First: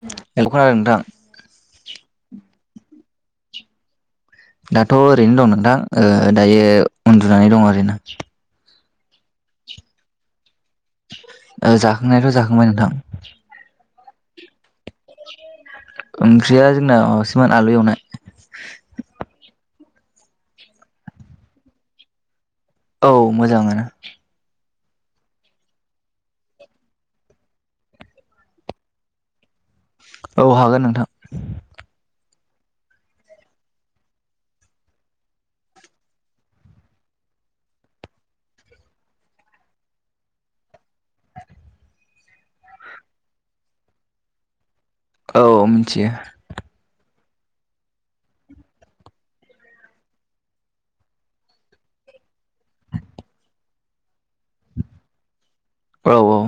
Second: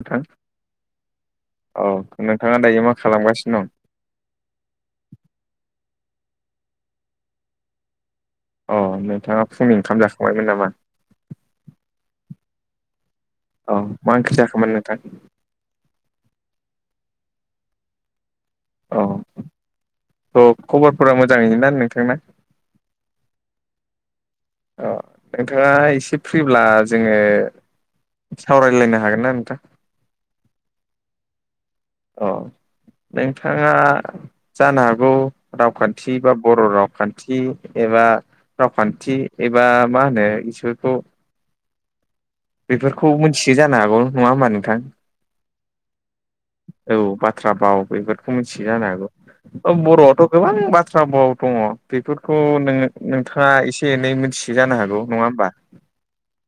नोंथां हेल' खोनादों नोंथां औ नोंथाङा दायो मा खालामगासिनो दं दाथ' ओरैनो दं नोंथां दायो उन्दुनानै दं आरोना अ नोंथाङा फुंनि ओंखाम जाखांबायमोन नामा ओ जाखांनायाथ' जाखांबाय नोंथां औ मा ओंख्रि जाखोमोन नोंथां ओंख्रिया जोंना माबासोमोन आलु एवनाय औ थ' खबरफोरा मोजाङैनो ना नोंथांना औ मोजांआनो अ नोंथाङा एसे फ्रिब्ला जोङो सावरायलायनो हागोन ना नोंथां औ हागोन नोंथां अ नोंथाङा जानो हागौ रावखान्थि बा बर' रावखान्थि एबा रावखान्थि एबा मा होनो इसोरखौ बेफोरखौ मिथियो जानो हागौ नङा होमबा नोंथां औ मिथियो औ बाथ्रा बाव बेफोरखौ मिथियो जानो हागौ बर'आथ' गोबां बाथ्रा फाव दङ बेफोरखौ नोङो नोंथाङा एसे एनै मोनथि यो जानो हागौ नङा होमबा औ औ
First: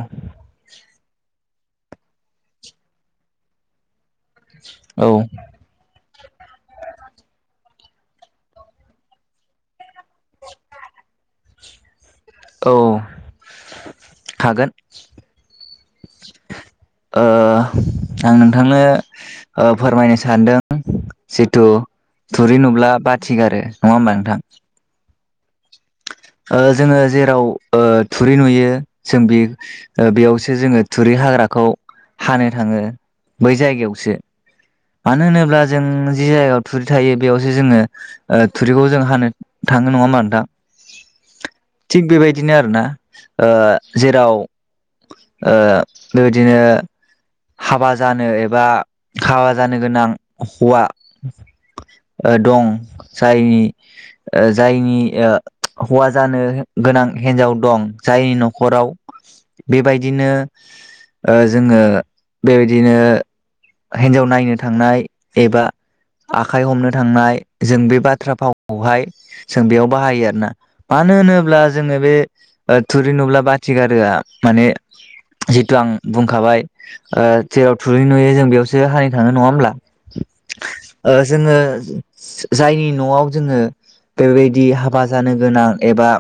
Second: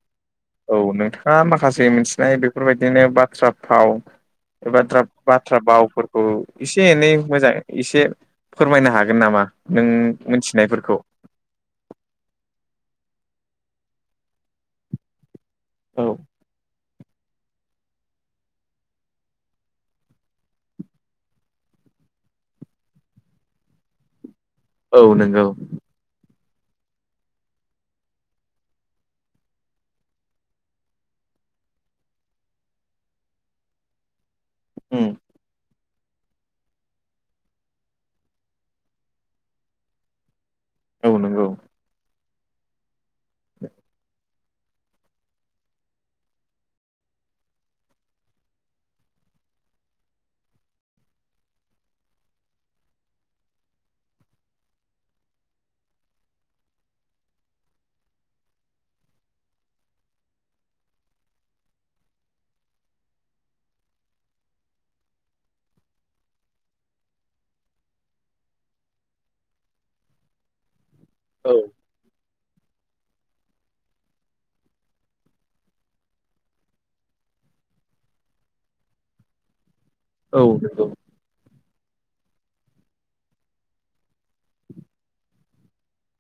औ नोंथाङा माखासे मिथिनाय बेफोरबायदिनो बाथ्रा फाव एबा औ बाथ्रा बावफोर औ एसे एनै मोजां एसे फोरमायनो हागोन नामा नों मिथिनायफोरखौ औ हागोन औ ओ [inaudible] आं नोंथांनो फोरमायनो सानदों जिथु थुरि नुब्ला बाथि गारो नङा होमबा नोंथां औ नंगौ जोङो जेराव थुरि नुयो जों बे बेयावसो जोङो थुरि हाग्राखौ हानो थाङो बै जायगायावसो उम मानो होनोब्ला जों जि जायगायाव थुरि थायो बेयावसो जोङो थुरिखौ जों हानो थाङो नङा होनबा नोंथां औ नंगौ थिग बेबायदिनो आरोना ओ जेराव ओ बेबायदिनो हाबा जानो एबा हाबा जानो गोनां हौवा दं जायनि जायनि हौवा जानो गोनां हिन्जाव दं जायनि न'खराव बेबायदिनो जोङो बेबायदिनो हिन्जाव नायनो थांनाय एबा आखाइ हमनो थांनाय जों बे बाथ्रा फावखौहाय जों बेयाव बाहायो आरो ना मानो औ होनोब्ला जों जोङो बे थुरि नुब्ला बाथि गारोआ माने जिथु आं बुंखाबाय जेराव थुरि नुयो जों बेयावसो हाहैखागोन नङा होमब्ला? औ औ जोङो जायनि न'आव जोङो बेबायदि हाबा जानो गोनां एबा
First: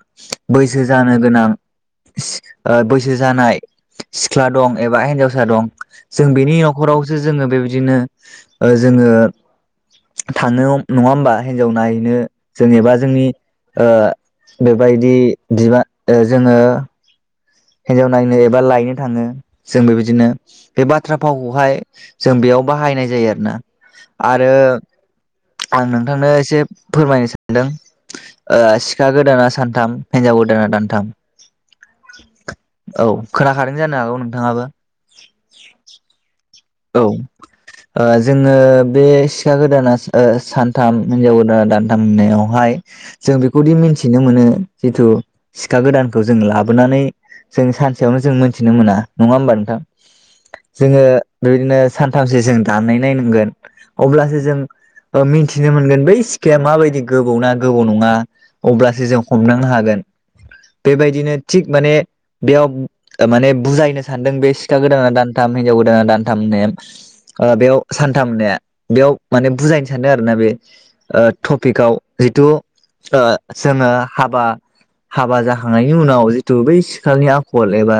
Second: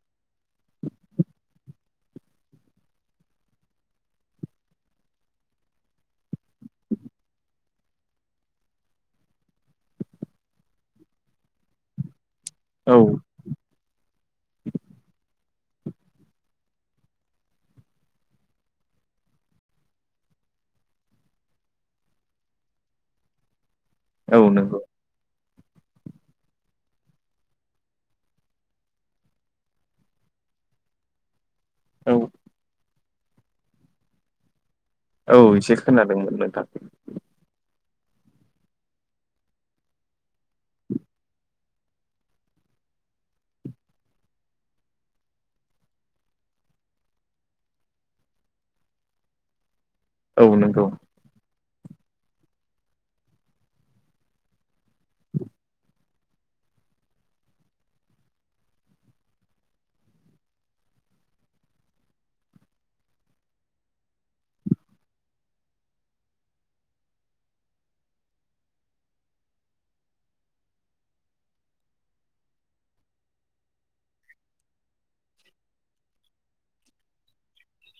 बैसो जानो गोनां बैसो जानाय सिख्ला दं एबा हिन्जावसा दं जों बेनि न'खरावसो जोङो बेबायदिनो जोङो थांनो नङा होमबा हिन्जाव नायहैनो जेनेबा औ जोंनि बेबायदि बिबान जोङो हिनजाव नायनो एबा लायनो थाङो जों बेबायदिनो बे बाथ्रा फावखौहाय जों बेयाव बाहायनाय जायो आरोना औ आरो नंगौ आं नोंथांनो एसे फोरमायनो सानदों सिखा गोदाना सानथाम हिनजाव गोदाना दानथाम औ औ खोनाखादों जानो हागौ नोंथाङाबो औ एसे खोनादोंमोन नोंथाङा औ जोङो बे सिखा गोदाना सानथाम हिनजाव गोदाना दानथाम होननायावहाय जों बेखौदि मिन्थिनो मोनो जिथु सिखा गोदानखौ जों लाबोनानै जों सानसेयावनो जों मोन्थिनो मोना नङा होमबा नोंथां औ नंगौ जोङो बेदिनो सानथामसो जों दाननाय नायनांगोन अब्लासो जों मिथिनो मोनगोन बै सिखाया माबायदि गोबौ ना गोबौ नङा अब्लासो जों हमदांनो हागोन बेबायदिनो थिग माने बेयाव माने बुजायनो सानदों बे सिखा गोदाना दानथाम हिनजाव गोदाना दानथाम होननाय बेयाव सानथाम मोननाया बेयाव माने बुजायनो सानोदों आरो ना बे टपिकआव जिथु जोङो हाबा हाबा जाखांनायनि उनाव जितु बै सिख्लानि आखल एबा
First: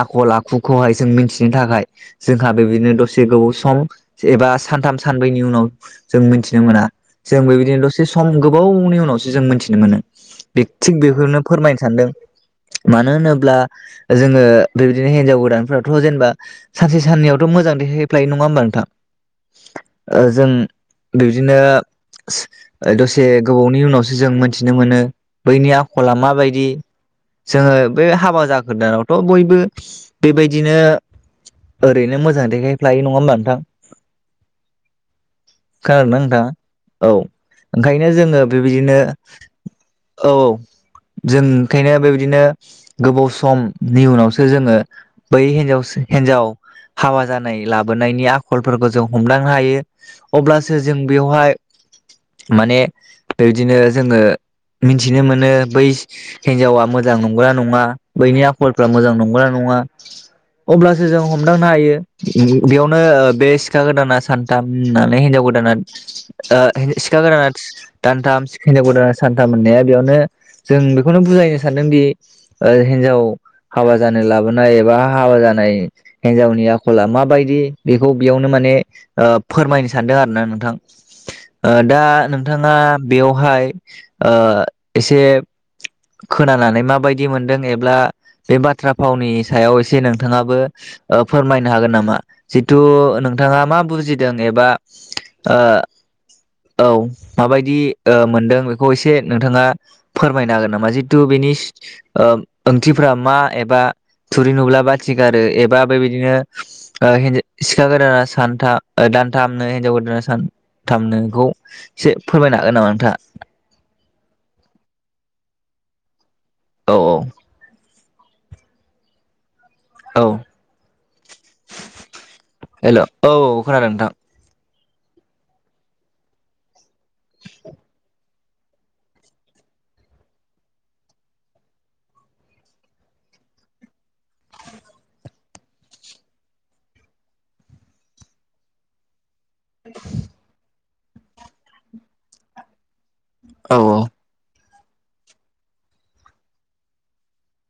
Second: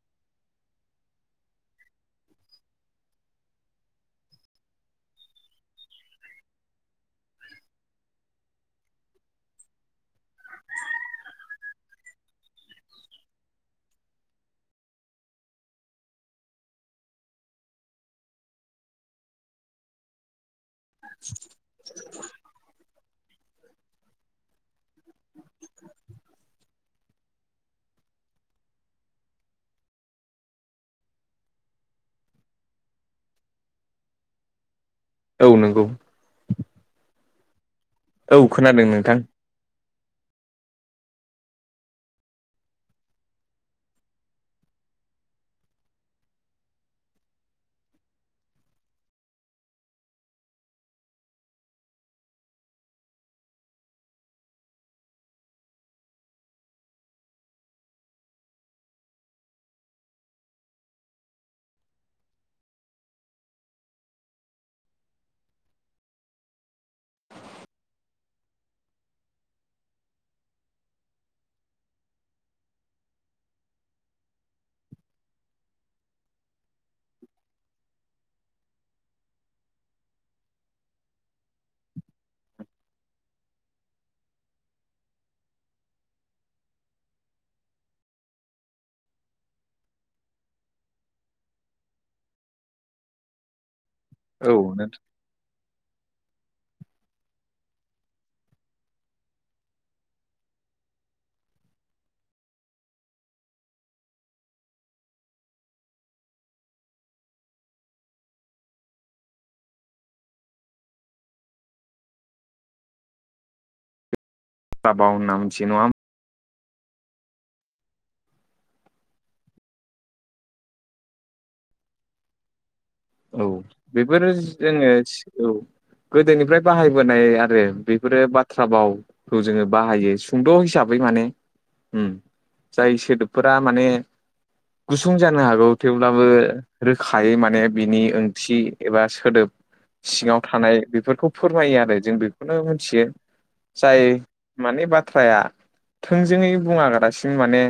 आखल आखुखौहाय जों मिथिनो थाखाय जोंहा बेदिनो दसे गोबाव सम एबा सानथाम सानब्रैनि उनाव जों मिथिनो मोना जों बेबायदिनो दसे सम गोबावनि उनावसो जों मोनथिनो मोनो। बे थिग बेखौनो फोरमायनो सानदों। मानो होनोब्ला जोङो बेबायदिनो हिनजाव गोदानफोराथ' जेनेबा सानसे साननयावथ' मोजां देखायफ्लायो नङा होमबा नोंथां जों बिबदिनो दसे गोबावनि उनावसो जों मोनथिनो मोनो बैनि आखला माबायदि जोङो बे हाबा जागोदानावथ' बयबो बेबायदिनो ओरैनो मोजां देखायफ्लायो नङा होमबा नोंथां औ नंगौ खोनादोंना नोंथां औ ओंखायनो औ जोङो खोनादों बेबायदिनो नोंथां औ औ जों ओंखायनो बेबायदिनो गोबाव समनि उनावसो जोङो बै हिनजाव हिनजाव हाबा जानाय लाबोनायनि आखलफोरखौ जों हमदांनो हायो अब्लासो जों बेवहाय माने बेबादिनो जोङो मिथिनो मोनो बै हिनजावा मोजां नंगोना नङा बैनि आखलफ्रा मोजां नंगोना नङा अब्लासो जों हम दांनो हायो बेयावनो बे सिखा गोदाना सानथाम होननानै हिनजाव गोदाना सिखा गोदाना दानथाम हिनजाव गोदान सानथाम होननाया बेयावनो जों बेखौनो बुजायनो सानदोंदि हिनजाव हाबा जानो लाबोनाय एबा हाबा जानाय हिन्जावनि आखला माबायदि बेखौ बेयावनो माने फोरमायनो सानदों आरो ना नोंथां दा नोंथाङा बेयावहाय एसे खोनानानै माबायदि मोनदों एब्ला बे बाथ्रा फावनि सायाव एसे नोंथाङाबो फोरमायनो हागोन नामा जिथु नोंथाङा मा बुजि दों औ एबा नोंथां औ माबायदि मोनदों बेखौ एसे नोंथाङा फोरमायनो हागोन नामा जिथु बेनि ओंथिफ्रा मा एबा थुरि नुब्ला बाथि गारो एबा बेबायदिनो सिखा गोदाना सानथाम दानथामनो हिनजाव गोदाना सानथामनोखौ एसे फोरमायनो हागोन नामा नोंथाङा [unintelligible] बाव होनना मिथियो नङा होम औ औ औ हेल' औ खोनादों नोंथां बेफोर जोङो औ गोदोनिफ्राय बाहायबोनाय आरो बेफोरो बा थ्राबावखौ जोङो बाहायो सुंद' हिसाबै माने जाय सोदोबफोरा माने गुसुं जानो हागौ थेवब्लाबो रोखायै माने बिनि ओंथि एबा सोदोब सिङाव थानाय बेफोरखौ फोरमायो आरो जों बेखौनो मोनथियो औ जाय माने बाथ्राया थोंजोङै बुङागारासिन माने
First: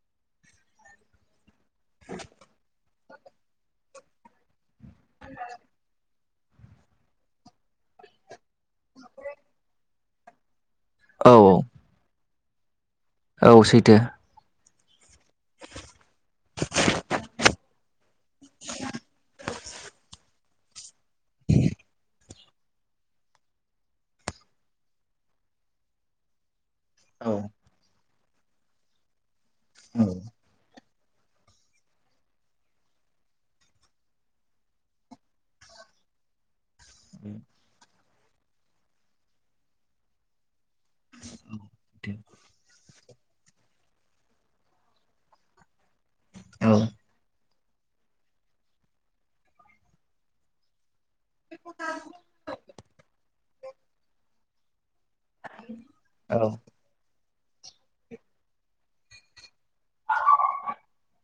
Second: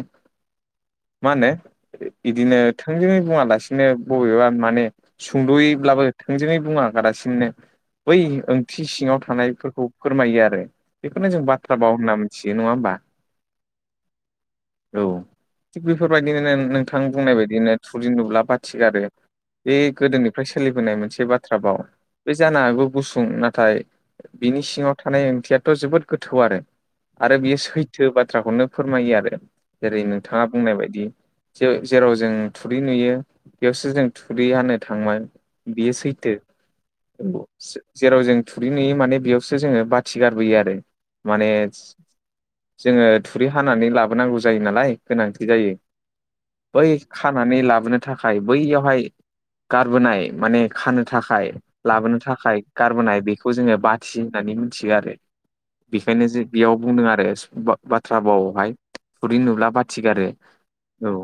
मा होनो इदिनो थोंजोङै बुङालासिनो बबेबा माने सुंद'यैब्लाबो थोंजोङै बुङा गारासिननो बै ओंथि सिङाव थानायफोरखौ फोरमायो आरो औ बेखौनो जों बाथ्रा बाव होनना मिथियो नङा होमबा औ सैथो औ थिग बेफोरबायदिनो नोंथां बुंनाय बायदिनो थुरि नुब्ला बाथि गारो बे गोदोनि फ्राय सोलिबोनाय मोनसे बाथ्रा बाव बे जानो हागौ गुसुं नाथाय बिनि सिङाव थानाय ओंथियाथ' जोबोद गोथौ आरो आरो बियो सैथो बाथ्राखौनो फोरमायो आरो जेरै नोंथाङा बुंनाय बायदि ज जेराव जों थुरि नुयो बेयावसो जों थुरि हानो थांबाय बियो सैथो जेराव जों थुरि नुयो माने बेयावसो जोङो बाथि गारबोयो आरो माने जोङो थुरि हानानै लाबोनांगौ जायो नालाय गोनांथि जायो औ बै खानानै लाबोनो थाखाय बैयावहाय गारबोनाय माने खानो थाखाय लाबोनो थाखाय गारबोनाय बे खौ जोङो बाथि होननानै मिथियो आरो बेखायनो औ जे बेयाव बुंदों आरो बाथ्रा बावावहाय थुरै नुब्ला बाथिगारो औ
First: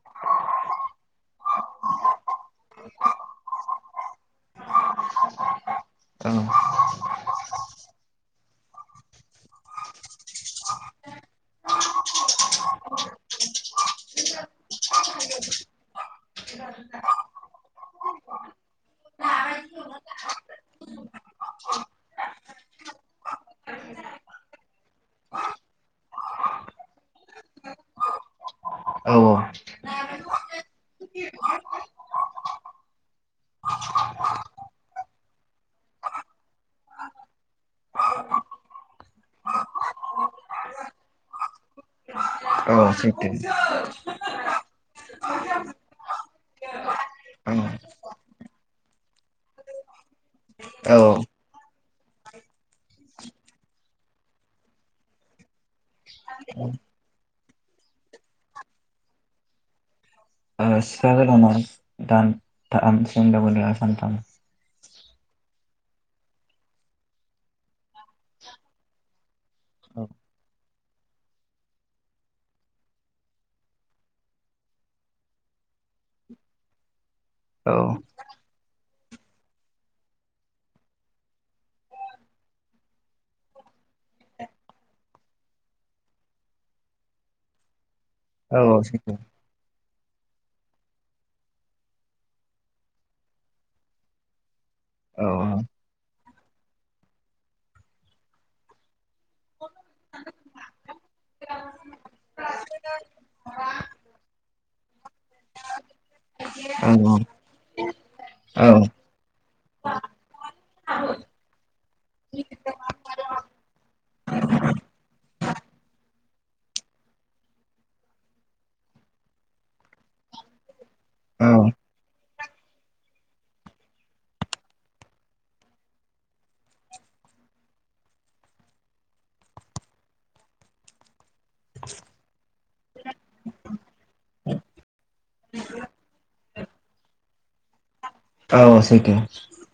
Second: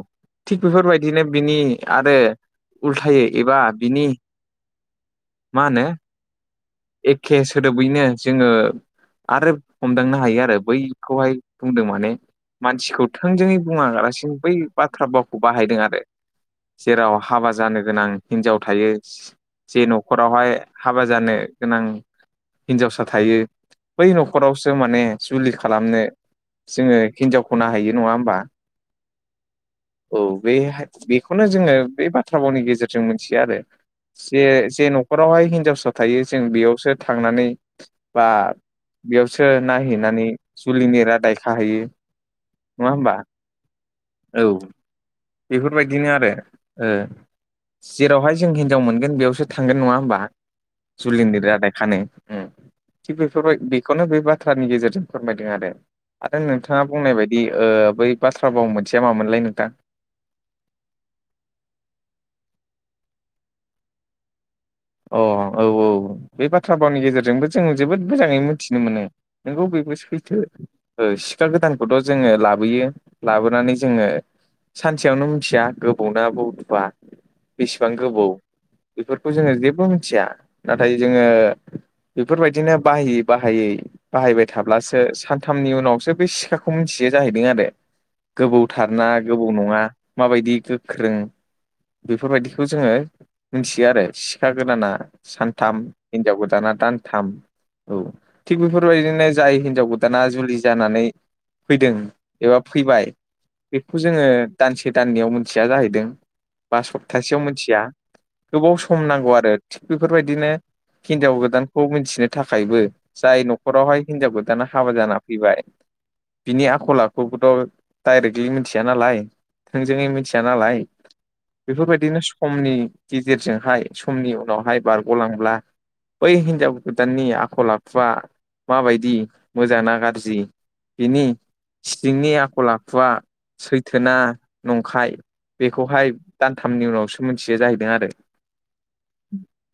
थिग बेफोरबायदिनो बिनि आरो उल्थायो एबा बिनि मा होनो [inaudible] एखे सोदोबैनो जोङो आरो हमदांनो हायो आरो बैखौहाय बुंदों माने मानसिखौ थोंजोङै बुङलासिनो बै बाथ्रा भावखौ बाहायदों आरो जेराव हाबा जानो गोनां हिनजाव थायो जे न'खरावहाय हाबा जानो गोनां हिनजावसा थायो बै न'खरावसो माने जुलि खालामनो जोङो हिनजावखौ नाहैयो नङा होमबा औ औ बे बेखौनो जोङो बे बाथ्रा भावनि गेजेरजों मिथियो आरो जे जे न'खरावहाय हिनजावसा थायो जों बेयावसो थांनानै बा बेयावसो नायहैनानै जुलिनि रादाय खाहैयो नङा औ होमबा? सैथो औ बेफोरबायदिनो आरो ओ औ जेरावहाय जों हिनजाव मोनगोन बेयावसो थांगोन नङा होमबा औ जुलिनि रादाय खानो उम थिग बेफोरबाय बेखौनो बे बाथ्रानि गेजेरजों फोरमायदों आरो आरो नोंथाङा बुंनाय बायदि ओ बै बाथ्रा भाव मोनसेया मामोनलाय नोंथां? ओ सिखा गोदाना दानथाम हिनजाव गोदाना सानथाम अ औ औ बे बाथ्रा भावनि गेजेरजोंबो जोङो जोबोद मोजाङै मिथिनो मोनो नोंगौ बबो सैथो ओं सिखा गोदानखौथ' जोङो लाबोयो लाबोनानै जोङो सानसेयावनो मिथिया गोबौना बुथुवा औ बेसेबां गोबौ बेफोरखौ जोङो जेबो मिथिया नाथाय जोङो बेफोरबायदिनो बाहायै बाहायै बाहायबाय थाब्लासो सानथामनि उनावसो बे सिखाखौ मिथियो जाहैदों आरो औ गोबौथारना सैथो गोबौ नङा माबायदि गोख्रों बेफोरबायदिखौ जोङो मिथियो आरो सिखा गोदाना औ सानथाम हिनजाव गोदाना दानथाम औ थिग बेफोरबायदि नो जाय हिनजाव गोदाना जुलि जानानै फैदों एबा फैबाय बेखौ जोङो दानसे दाननैयाव मोनथिया जाहैदों बा औ सप्तासेयाव मोनथिया गोबाव सम नांगौ आरो थिग बेफोरबायदिनो हिनजाव गोदानखौ मिथिनो थाखायबो जाय न'खरावहाय हिनजाव गोदाना हाबा जाना फैबाय बिनि आखल आखुखौथ' डायरेक्टलि मिथिया नालाय थोंजोङै मिथिया नालाय बेफोरबायदिनो समनि गेजेरजोंहाय समनि उनावहाय बारग'लांब्ला बै हिन्जाव गोदाननि आखल आखुआ माबायदि मोजां ना गाज्रि बिनि सिंनि आखल आखुवा सैथोना नंखाय बेखौहाय दानथामनि उनावसो मोनथियो जाहैदों आरो औ सैथो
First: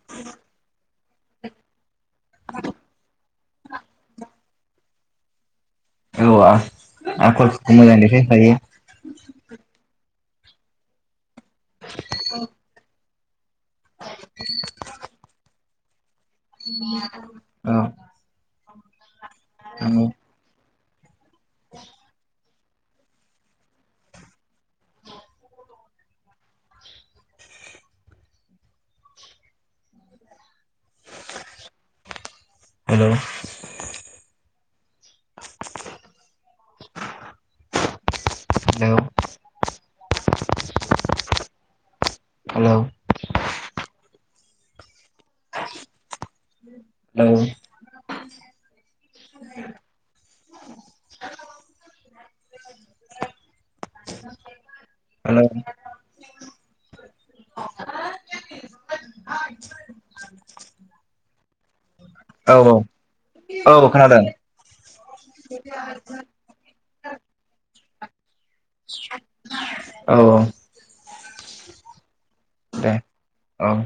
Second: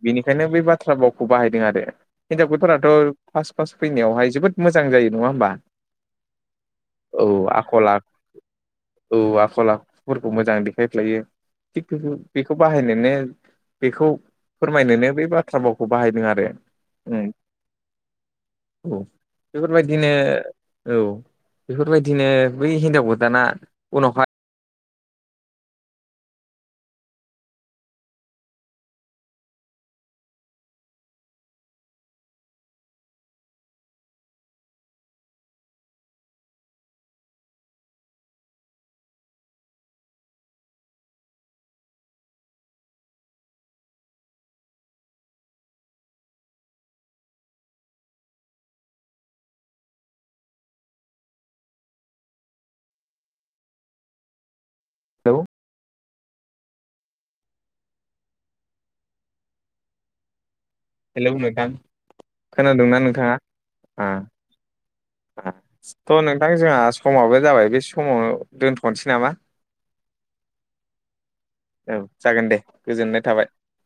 बेनिखायनो बै बाथ्रा भावखौ बाहायदों आरो हिनजाव गोदानाथ' फास फास फैनायावहाय जोबोद मोजां जायो नङा होमबा औ औ आखलफोरखौ आखल मोजां आखु देखायफ्लायो औ आखल आखुफोरखौ मोजां देखायफ्लायो थिग बिदि बेखौ बाहायनोनो बेखौ फोरमायनोनो बै बाथ्रा भावखौ बाहायदों आरो उम औ औ बेफोरबायदिनो हेल' औ बेफोरबायदिनो बै हिनजाव गोदाना उनावहाय hello hello hello hello hello hello नोंथां औ खोनादोंना नोंथाङा? औ आ खोनादों स' नोंथां जोंहा समाबो जाबाय बे समावनो दोन्थ'नोसै नामा? औ-औ औ जागोन दे गोजोननाय थाबाय औ